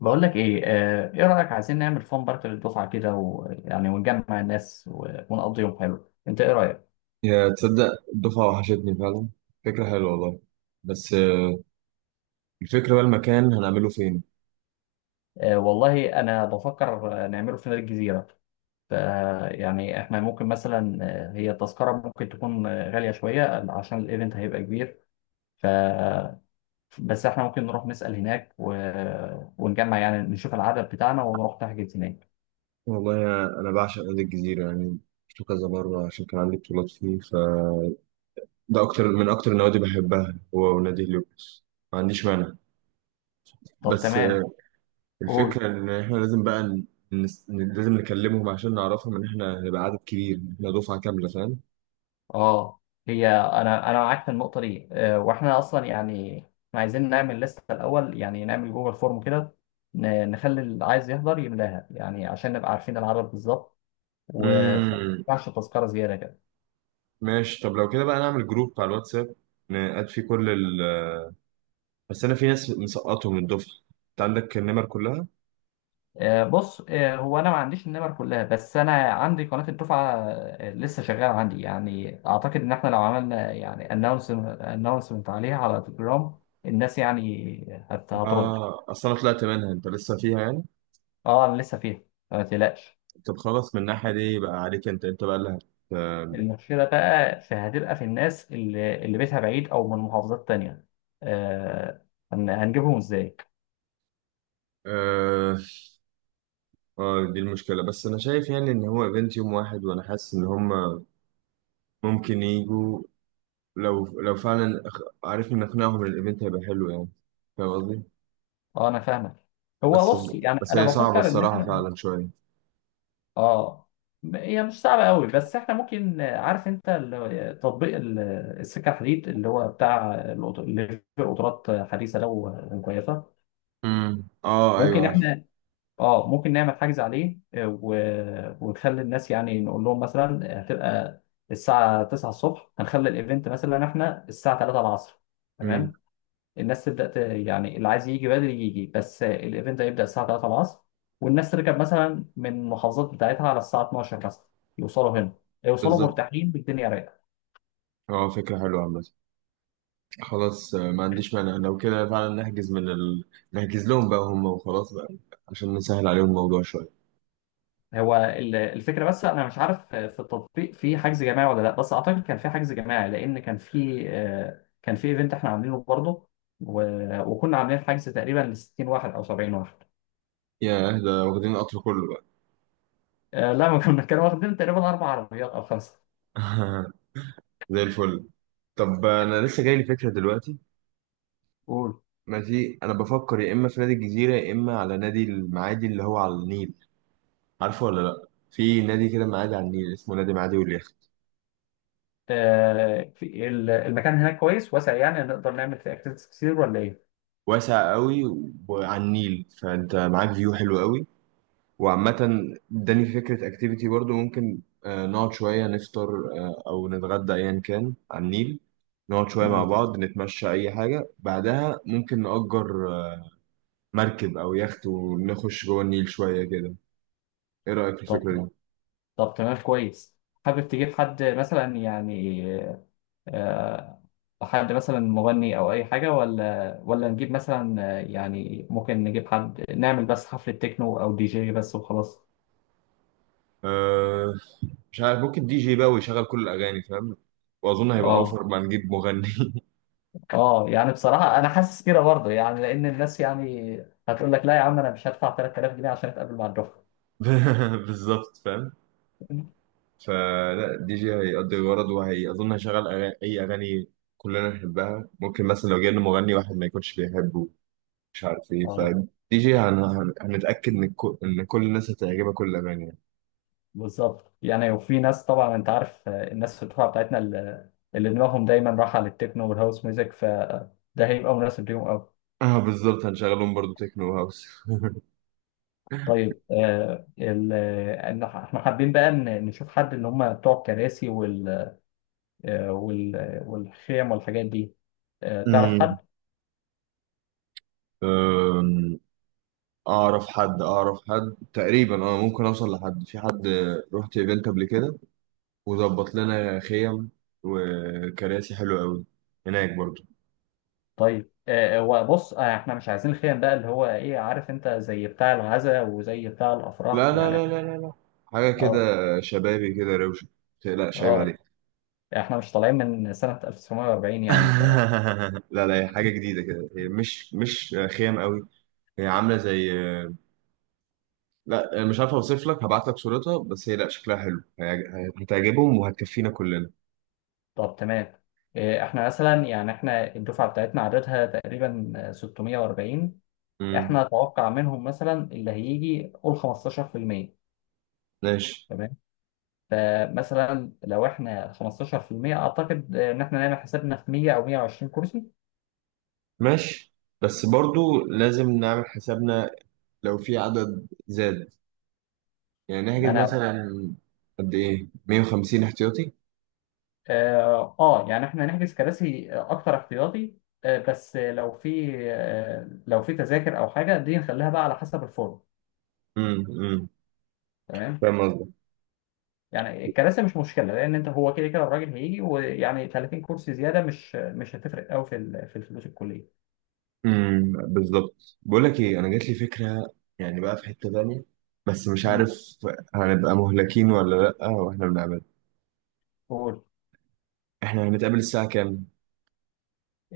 بقول لك ايه، ايه رايك؟ عايزين نعمل فان بارك للدفعه كده ويعني ونجمع الناس ونقضي يوم حلو. انت ايه رايك؟ يا تصدق الدفعة وحشتني فعلا. فكرة حلوة والله. بس الفكرة بقى المكان هنعمله فين؟ والله انا بفكر، نعمله في نادي الجزيره. ف يعني احنا ممكن مثلا، هي التذكره ممكن تكون غاليه شويه عشان الايفنت هيبقى كبير. ف بس احنا ممكن نروح نسال هناك، ونجمع يعني نشوف العدد بتاعنا ونروح نحجز هناك. والله أنا بعشق نادي الجزيرة يعني، شفته كذا مرة عشان كان عندي بطولات فيه، فده أكتر من أكتر النوادي بحبها، هو ونادي هليوبوليس. ما عنديش مانع، طب بس تمام. قول. الفكرة إن إحنا لازم بقى لازم نكلمهم عشان نعرفهم إن إحنا هنبقى عدد كبير، إحنا دفعة كاملة، فاهم. اه هي انا معاك في النقطه دي، واحنا اصلا يعني احنا عايزين نعمل لسته الاول، يعني نعمل جوجل فورم كده. نخلي اللي عايز يحضر يملاها يعني عشان نبقى عارفين العدد بالظبط، وما مم. ينفعش تذكره زياده كده. ماشي، طب لو كده بقى نعمل جروب على الواتساب نقعد فيه كل. بس انا في ناس مسقطهم من الدفعه، انت عندك النمر كلها. بص، هو انا ما عنديش النمر كلها، بس انا عندي قناه الدفعه، لسه شغاله عندي. يعني اعتقد ان احنا لو عملنا يعني اناونسمنت عليها على تليجرام الناس يعني هترد. اه، اصل انا طلعت منها، انت لسه فيها يعني. اه، انا لسه فيها، ما تقلقش. طب خلاص، من الناحيه دي بقى عليك انت، انت بقى لها. المشكلة بقى في هتبقى في الناس اللي بيتها بعيد أو من محافظات تانية. آه هنجيبهم إزاي؟ آه، آه دي المشكلة، بس أنا شايف يعني إن هو إيفنت يوم واحد وأنا حاسس إن هم ممكن يجوا، لو فعلا عرفنا نقنعهم إن الإيفنت هيبقى حلو يعني. فاهم قصدي؟ أه، أنا فاهمك. هو بس بص، يعني أنا هي صعبة بفكر إن الصراحة إحنا. فعلا شوية. أه، هي مش صعبة قوي، بس إحنا ممكن، عارف أنت، تطبيق السكة الحديد اللي هو بتاع اللي في قطارات حديثة لو كويسة. آه ممكن أيوه عارف. إحنا، اه ممكن نعمل حجز عليه، ونخلي الناس يعني نقول لهم مثلا، هتبقى الساعة 9 الصبح، هنخلي الايفنت مثلا احنا الساعة 3 العصر. امم تمام. الناس تبدأ يعني اللي عايز يجي بدري يجي، بس الايفنت هيبدأ الساعة 3 العصر. والناس تركب مثلا من المحافظات بتاعتها على الساعة 12 مثلا، يوصلوا هنا، يوصلوا بالظبط. مرتاحين بالدنيا رايقة. آه فكرة حلوة عامة. خلاص ما عنديش مانع، لو كده فعلا نحجز من نحجز لهم بقى هم وخلاص بقى، عشان نسهل عليهم الموضوع شوية. هو الفكره، بس انا مش عارف في التطبيق في حجز جماعي ولا لا. بس اعتقد كان في حجز جماعي لان كان في ايفنت احنا عاملينه برضه، وكنا عاملين حجز تقريبا ل 60 واحد او 70 واحد. ياه، ده واخدين القطر كله بقى! لا، ما كنا كانوا واخدين تقريبا اربع عربيات او خمسه. زي الفل. طب انا لسه جاي لي فكرة دلوقتي. قول. ماشي، انا بفكر يا اما في نادي الجزيرة يا اما على نادي المعادي اللي هو على النيل. عارفه ولا لا؟ في نادي كده معادي على النيل اسمه نادي معادي واليخت. في المكان هناك كويس واسع، يعني نقدر نعمل فيه اكتيفيتيز كتير ولا ايه؟ واسع قوي، وعلى النيل فانت معاك فيو حلو قوي. وعامة اداني فكرة اكتيفيتي برضو، ممكن نقعد شوية نفطر، أو نتغدى أيا كان على النيل، نقعد شوية مع مم. بعض نتمشى أي حاجة، بعدها ممكن نأجر مركب أو يخت ونخش جوه النيل شوية كده. إيه رأيك في طب الفكرة دي؟ طب تمام، كويس. حابب تجيب حد مثلا يعني، آه، حد مثلا مغني او اي حاجه، ولا نجيب مثلا، يعني ممكن نجيب حد نعمل بس حفله تكنو او دي جي بس وخلاص. أه، مش عارف، ممكن دي جي بقى ويشغل كل الأغاني، فاهم؟ وأظن هيبقى اه، أوفر ما نجيب مغني. اه، يعني بصراحه انا حاسس كده برضه، يعني لان الناس يعني هتقول لك: لا يا عم، انا مش هدفع 3000 جنيه عشان اتقابل مع الدفعه. بالظبط، فاهم؟ فلا، الدي جي هيقضي الغرض، وهي أظن هيشغل أغاني أي أغاني كلنا نحبها. ممكن مثلا لو جبنا مغني واحد ما يكونش بيحبه، مش عارف إيه، اه، فالدي جي هنتأكد إن إن كل الناس هتعجبها كل الأغاني يعني. بالظبط. يعني وفي ناس طبعا انت عارف، الناس في الدفعه بتاعتنا اللي دماغهم دايما رايحه للتكنو والهاوس ميوزك، فده هيبقى مناسب ليهم. اه بالظبط، هنشغلهم برضو تكنو هاوس. طيب، إن احنا حابين بقى نشوف حد اللي هم بتوع الكراسي والخيم والحاجات دي، تعرف أمم. حد؟ أم، أعرف حد، تقريبا أه ممكن أوصل لحد، في حد رحت إيفنت قبل كده وظبط لنا خيم وكراسي حلوة أوي هناك برضو. طيب، وبص، احنا مش عايزين خيم بقى اللي هو ايه عارف انت، زي بتاع العزاء وزي بتاع لا الافراح لا يعني. لا لا لا لا، حاجة كده اه، شبابي كده روشة، متقلقش عيب اه، عليك. احنا مش طالعين من سنة 1940 يعني. لا لا، هي حاجة جديدة كده، هي مش خيام قوي، هي عاملة زي، لا أنا مش عارف أوصف لك، هبعت لك صورتها، بس هي لا شكلها حلو، هتعجبهم وهتكفينا كلنا. طب تمام. احنا مثلا يعني احنا الدفعة بتاعتنا عددها تقريبا 640. امم. احنا اتوقع منهم مثلا اللي هيجي قول 15%. ماشي، تمام. فمثلا لو احنا 15%، اعتقد ان احنا نعمل حسابنا في 100 او 120 كرسي. ماشي بس برضو لازم نعمل حسابنا لو في عدد زاد، يعني ما نحجز انا. مثلا قد إيه 150 احتياطي. اه، يعني احنا نحجز كراسي اكتر احتياطي، بس لو في تذاكر او حاجه دي نخليها بقى على حسب الفورم. امم امم تمام. فاهم. يعني الكراسي مش مشكله، لان انت هو كده كده الراجل هيجي ويعني 30 كرسي زياده مش هتفرق قوي في في الفلوس الكليه. بالظبط. بقول لك ايه، انا جات لي فكره، يعني بقى في حته تانية، بس مش مم. عارف هنبقى مهلكين ولا لا واحنا بنعمل. قول. احنا هنتقابل الساعه كام؟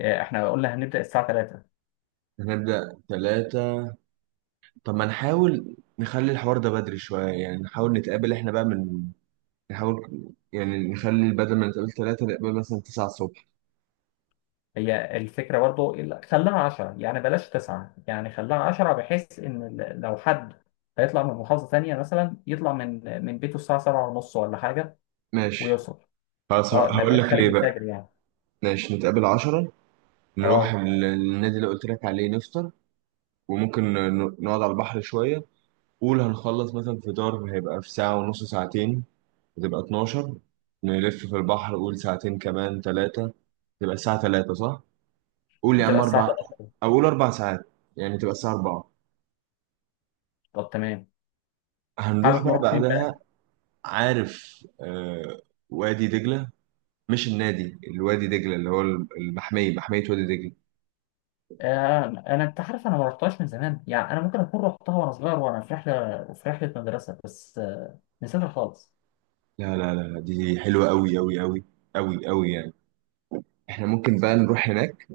احنا قلنا هنبدا الساعه 3. هنبدا ثلاثة. طب ما نحاول نخلي الحوار ده بدري شويه، يعني نحاول نتقابل احنا بقى من، نحاول يعني نخلي بدل ما نتقابل ثلاثة نتقابل مثلا 9 الصبح. هي الفكرة برضو خليها عشرة، يعني بلاش تسعة، يعني خليها عشرة بحيث إن لو حد هيطلع من محافظة تانية مثلا، يطلع من بيته الساعة سبعة ونص ولا حاجة، ماشي، ويوصل. خلاص، اه، ما هقول يبقاش لك خارج ليه بقى. الفجر يعني. ماشي نتقابل 10، نروح اه، النادي اللي قلت لك عليه نفطر، وممكن نقعد على البحر شويه. قول هنخلص مثلا فطار هيبقى في ساعة ونص ساعتين، هتبقى 12. نلف في البحر قول ساعتين كمان ثلاثة، تبقى الساعة 3 صح؟ قول يا هتبقى عم الساعة أربع، تلاتة. أو قول أربع ساعات، يعني تبقى الساعة 4. طب تمام. هنروح حابب بقى نروح فين بعدها. بقى؟ عارف آه، وادي دجلة، مش النادي الوادي دجلة، اللي هو المحمية، محمية وادي دجلة. أنا، أنت عارف، أنا ما رحتهاش من زمان، يعني أنا ممكن أكون رحتها وأنا صغير وأنا في رحلة في رحلة مدرسة، بس نسيتها خالص. لا لا لا، دي حلوة أوي أوي أوي، أوي أوي يعني. احنا ممكن بقى نروح هناك،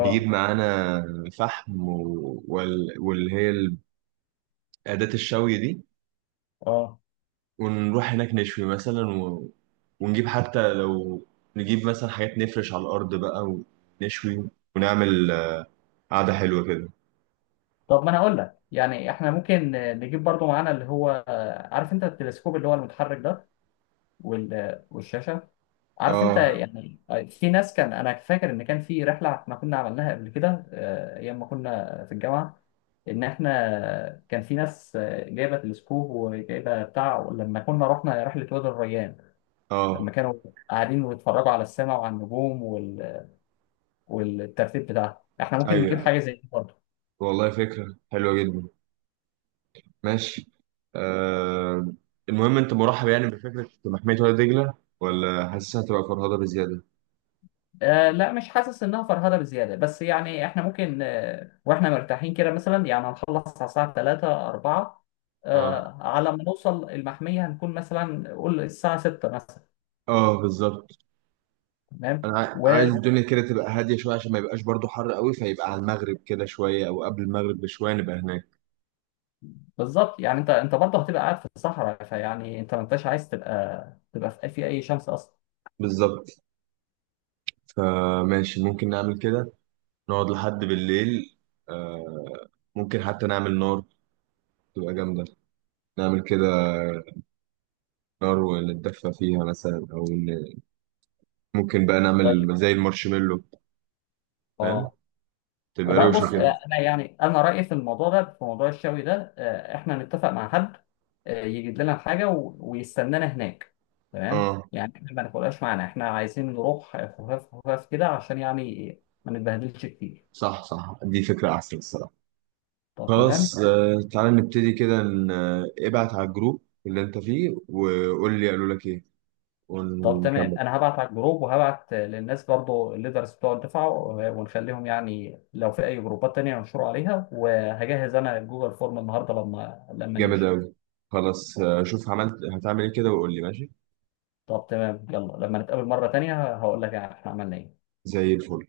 نجيب معانا فحم واللي هي أداة الشوي دي، اه، ونروح هناك نشوي مثلا ونجيب حتى لو، نجيب مثلا حاجات نفرش على الأرض بقى، ونشوي، ونعمل قعدة حلوة كده. طب ما انا هقول لك يعني احنا ممكن، نجيب برضو معانا اللي هو، عارف انت التلسكوب اللي هو المتحرك ده والشاشه. عارف انت اه يعني، في ناس، كان انا فاكر ان كان في رحله احنا كنا عملناها قبل كده، ايام ما كنا في الجامعه، ان احنا كان في ناس جايبه تلسكوب وجايبه بتاع، لما كنا رحنا رحله وادي الريان، لما اه كانوا قاعدين ويتفرجوا على السماء وعلى النجوم والترتيب بتاعها. احنا ممكن نجيب ايوه حاجه زي دي برضو. والله فكرة حلوة جدا. ماشي، آه، المهم انت مرحب يعني بفكرة محمية وادي دجلة، ولا حاسسها هتبقى فرهضة بزيادة؟ لا، مش حاسس انها فرهده بزياده، بس يعني احنا ممكن، واحنا مرتاحين كده مثلا يعني هنخلص على الساعه 3 4. اه، على ما نوصل المحميه هنكون مثلا قول الساعه 6 مثلا. اه بالظبط. تمام. انا عايز الدنيا كده تبقى هادية شوية عشان ما يبقاش برضو حر قوي، فيبقى على المغرب كده شوية او قبل المغرب بشوية نبقى هناك. وبالظبط، يعني انت برضه هتبقى قاعد في الصحراء، فيعني انت ما انتش عايز تبقى في اي شمس اصلا. بالظبط، فماشي ممكن نعمل كده، نقعد لحد بالليل. آه، ممكن حتى نعمل نار تبقى جامدة، نعمل كده نار ونتدفى فيها مثلا، ممكن بقى طيب. نعمل زي المارشميلو، فاهم، اه، تبقى لا، روشة بص، كده. انا يعني انا رايي في الموضوع ده، في موضوع الشوي ده، احنا نتفق مع حد، يجيب لنا الحاجه، ويستنانا هناك. تمام. اه يعني احنا ما ناكلهاش معانا، احنا عايزين نروح خفاف خفاف كده عشان يعني ما نتبهدلش كتير. صح صح، دي فكرة أحسن الصراحة. طب خلاص تمام. آه، تعالى نبتدي كده ابعت على الجروب اللي أنت فيه وقول لي قالوا لك إيه، ونكمل. انا هبعت على الجروب وهبعت، للناس برضو الليدرز بتوع الدفعه، ونخليهم يعني لو في اي جروبات تانية ينشروا عليها، وهجهز انا جوجل فورم النهارده لما جامد نمشي. أوي. خلاص آه، شوف عملت، هتعمل إيه كده وقول لي. ماشي طب تمام. يلا، لما نتقابل مره تانية هقول لك يعني احنا عملنا ايه. زي الفل.